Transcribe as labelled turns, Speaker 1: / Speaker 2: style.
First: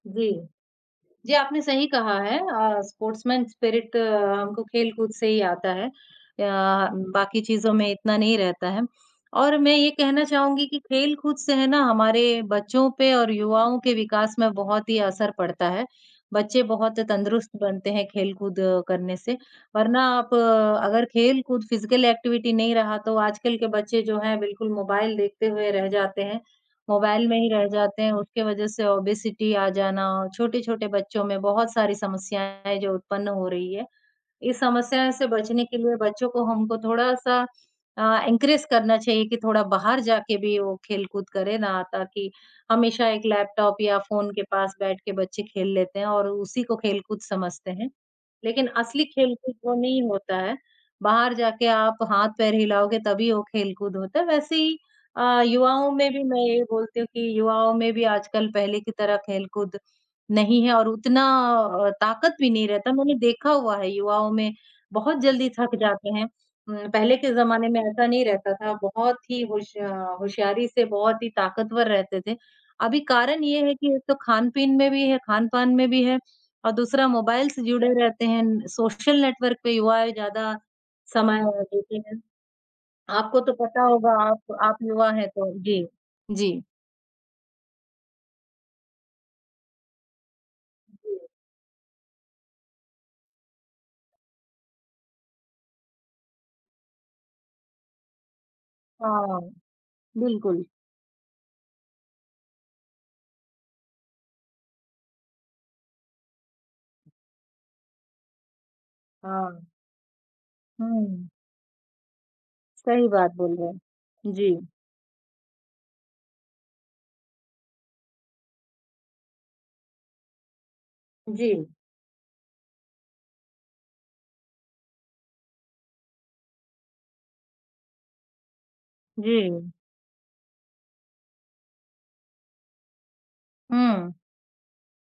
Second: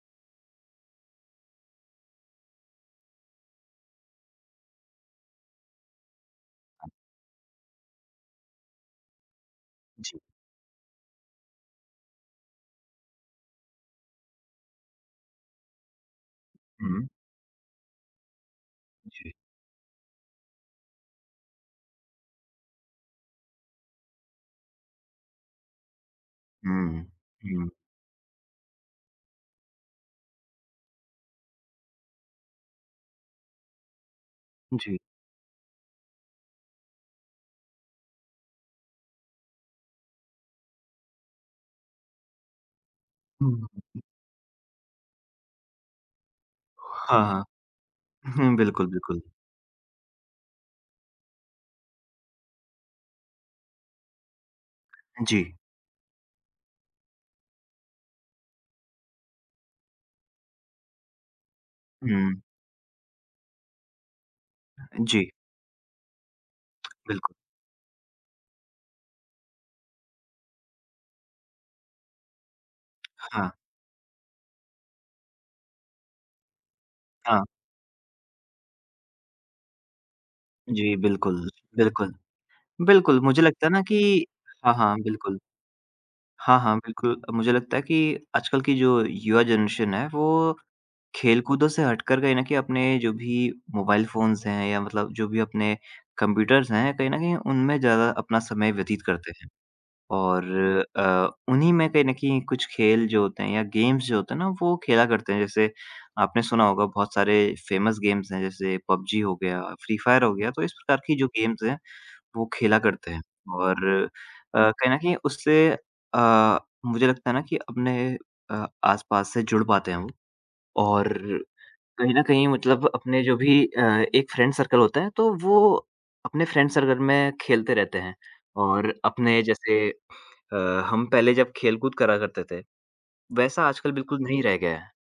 Speaker 1: जी। जी, आपने सही कहा है। अ, स्पोर्ट्समैन स्पिरिट हमको खेलकूद से ही आता है अ, बाक़ी चीज़ों में इतना नहीं रहता है और मैं ये
Speaker 2: जी।
Speaker 1: कहना चाहूँगी कि खेलकूद से है ना हमारे बच्चों पे और युवाओं के विकास में बहुत ही असर पड़ता है। बच्चे बहुत
Speaker 2: हुँ।
Speaker 1: तंदुरुस्त बनते हैं, खेलकूद करने
Speaker 2: जी।
Speaker 1: से। वरना आप अगर खेलकूद फ़िज़िकल एक्टिविटी नहीं रहा तो आजकल के बच्चे जो हैं बिल्कुल मोबाइल देखते हुए रह जाते हैं।
Speaker 2: हुँ,
Speaker 1: मोबाइल में ही रह
Speaker 2: हुँ।
Speaker 1: जाते हैं उसके वजह से ओबेसिटी आ जाना और छोटे-छोटे बच्चों में बहुत सारी समस्याएँ हैं, जो उत्पन्न हो रही हैं। इस
Speaker 2: जी।
Speaker 1: समस्याओं से बचने के लिए बच्चों को हमको थोड़ा-सा अ, एनकरेज करना चाहिए कि थोड़ा बाहर जाके भी वो खेलकूद करें ना ताकि हमेशा एक
Speaker 2: हुँ
Speaker 1: लैपटॉप या फ़ोन के पास बैठकर बच्चे खेल लेते हैं और उसी को खेलकूद
Speaker 2: हाँ, हाँ।
Speaker 1: समझते हैं।
Speaker 2: हुँ,
Speaker 1: लेकिन
Speaker 2: बिल्कुल,
Speaker 1: असली
Speaker 2: बिल्कुल।
Speaker 1: खेलकूद वो नहीं होता है, बाहर जाके आप हाथ-पैर हिलाओगे तभी वो खेलकूद होता है। वैसे ही अ,
Speaker 2: जी।
Speaker 1: युवाओं में भी मैं ये बोलती हूँ कि युवाओं में भी आजकल पहले की तरह खेलकूद नहीं है और उतना अ, ताक़त
Speaker 2: हुँ।
Speaker 1: भी नहीं रहता है। मैंने देखा हुआ है युवाओं में,
Speaker 2: अ,
Speaker 1: बहुत
Speaker 2: जी।
Speaker 1: जल्दी थक जाते हैं। उम, पहले के
Speaker 2: बिल्कुल।
Speaker 1: ज़माने में ऐसा नहीं रहता था। बहुत ही होश अ, होशियारी से बहुत ही ताक़तवर रहते थे। अभी कारण
Speaker 2: हाँ।
Speaker 1: ये है कि एक तो खान-पीन में भी है खान-पान में भी है और दूसरा
Speaker 2: हाँ।
Speaker 1: मोबाइल से जुड़े रहते हैं, सोशल नेटवर्क पे युवाएँ ज़्यादा
Speaker 2: जी
Speaker 1: समय
Speaker 2: बिल्कुल,
Speaker 1: अ, देते
Speaker 2: बिल्कुल,
Speaker 1: हैं।
Speaker 2: बिल्कुल
Speaker 1: आपको
Speaker 2: मुझे
Speaker 1: तो
Speaker 2: लगता है ना
Speaker 1: पता होगा,
Speaker 2: कि
Speaker 1: आप
Speaker 2: हाँ,
Speaker 1: आप
Speaker 2: हाँ
Speaker 1: युवा हैं
Speaker 2: बिल्कुल।
Speaker 1: तो। जी,
Speaker 2: हाँ,
Speaker 1: जी।
Speaker 2: हाँ बिल्कुल मुझे लगता है कि आजकल की जो युवा जनरेशन है वो
Speaker 1: जी।
Speaker 2: खेलकूदों से हटकर कहीं न कहीं अपने जो भी मोबाइल फ़ोन्स हैं या मतलब जो भी अपने कंप्यूटर्स हैं, कहीं न कहीं उनमें ज़्यादा अपना समय व्यतीत करते
Speaker 1: हाँ।
Speaker 2: हैं और
Speaker 1: बिल्कुल।
Speaker 2: अ, उन्हीं में कहीं न कहीं कुछ खेल जो होते हैं या गेम्स जो होते हैं ना वो खेला करते हैं। जैसे आपने सुना होगा बहुत सारे फ़ेमस गेम्स हैं जैसे पबजी हो
Speaker 1: हाँ।
Speaker 2: गया, फ़्री फ़ायर हो गया, तो इस प्रकार की जो
Speaker 1: हुँ।
Speaker 2: गेम्स हैं वो खेला
Speaker 1: सही
Speaker 2: करते हैं
Speaker 1: बात बोली रहे
Speaker 2: और अ,
Speaker 1: हैं। जी।
Speaker 2: कहीं न कहीं उससे अ, मुझे लगता है ना कि अपने अ, आस-पास से जुड़ पाते हैं वो। और
Speaker 1: जी।
Speaker 2: कहीं न कहीं मतलब अपने जो भी अ, एक फ़्रेंड सर्कल होता है तो वो अपने फ़्रेंड सर्कल में खेलते रहते हैं और अपने
Speaker 1: जी।
Speaker 2: जैसे अ, हम पहले जब खेलकूद करा करते थे, वैसा आजकल
Speaker 1: हुँ।
Speaker 2: बिल्कुल नहीं रह गया है।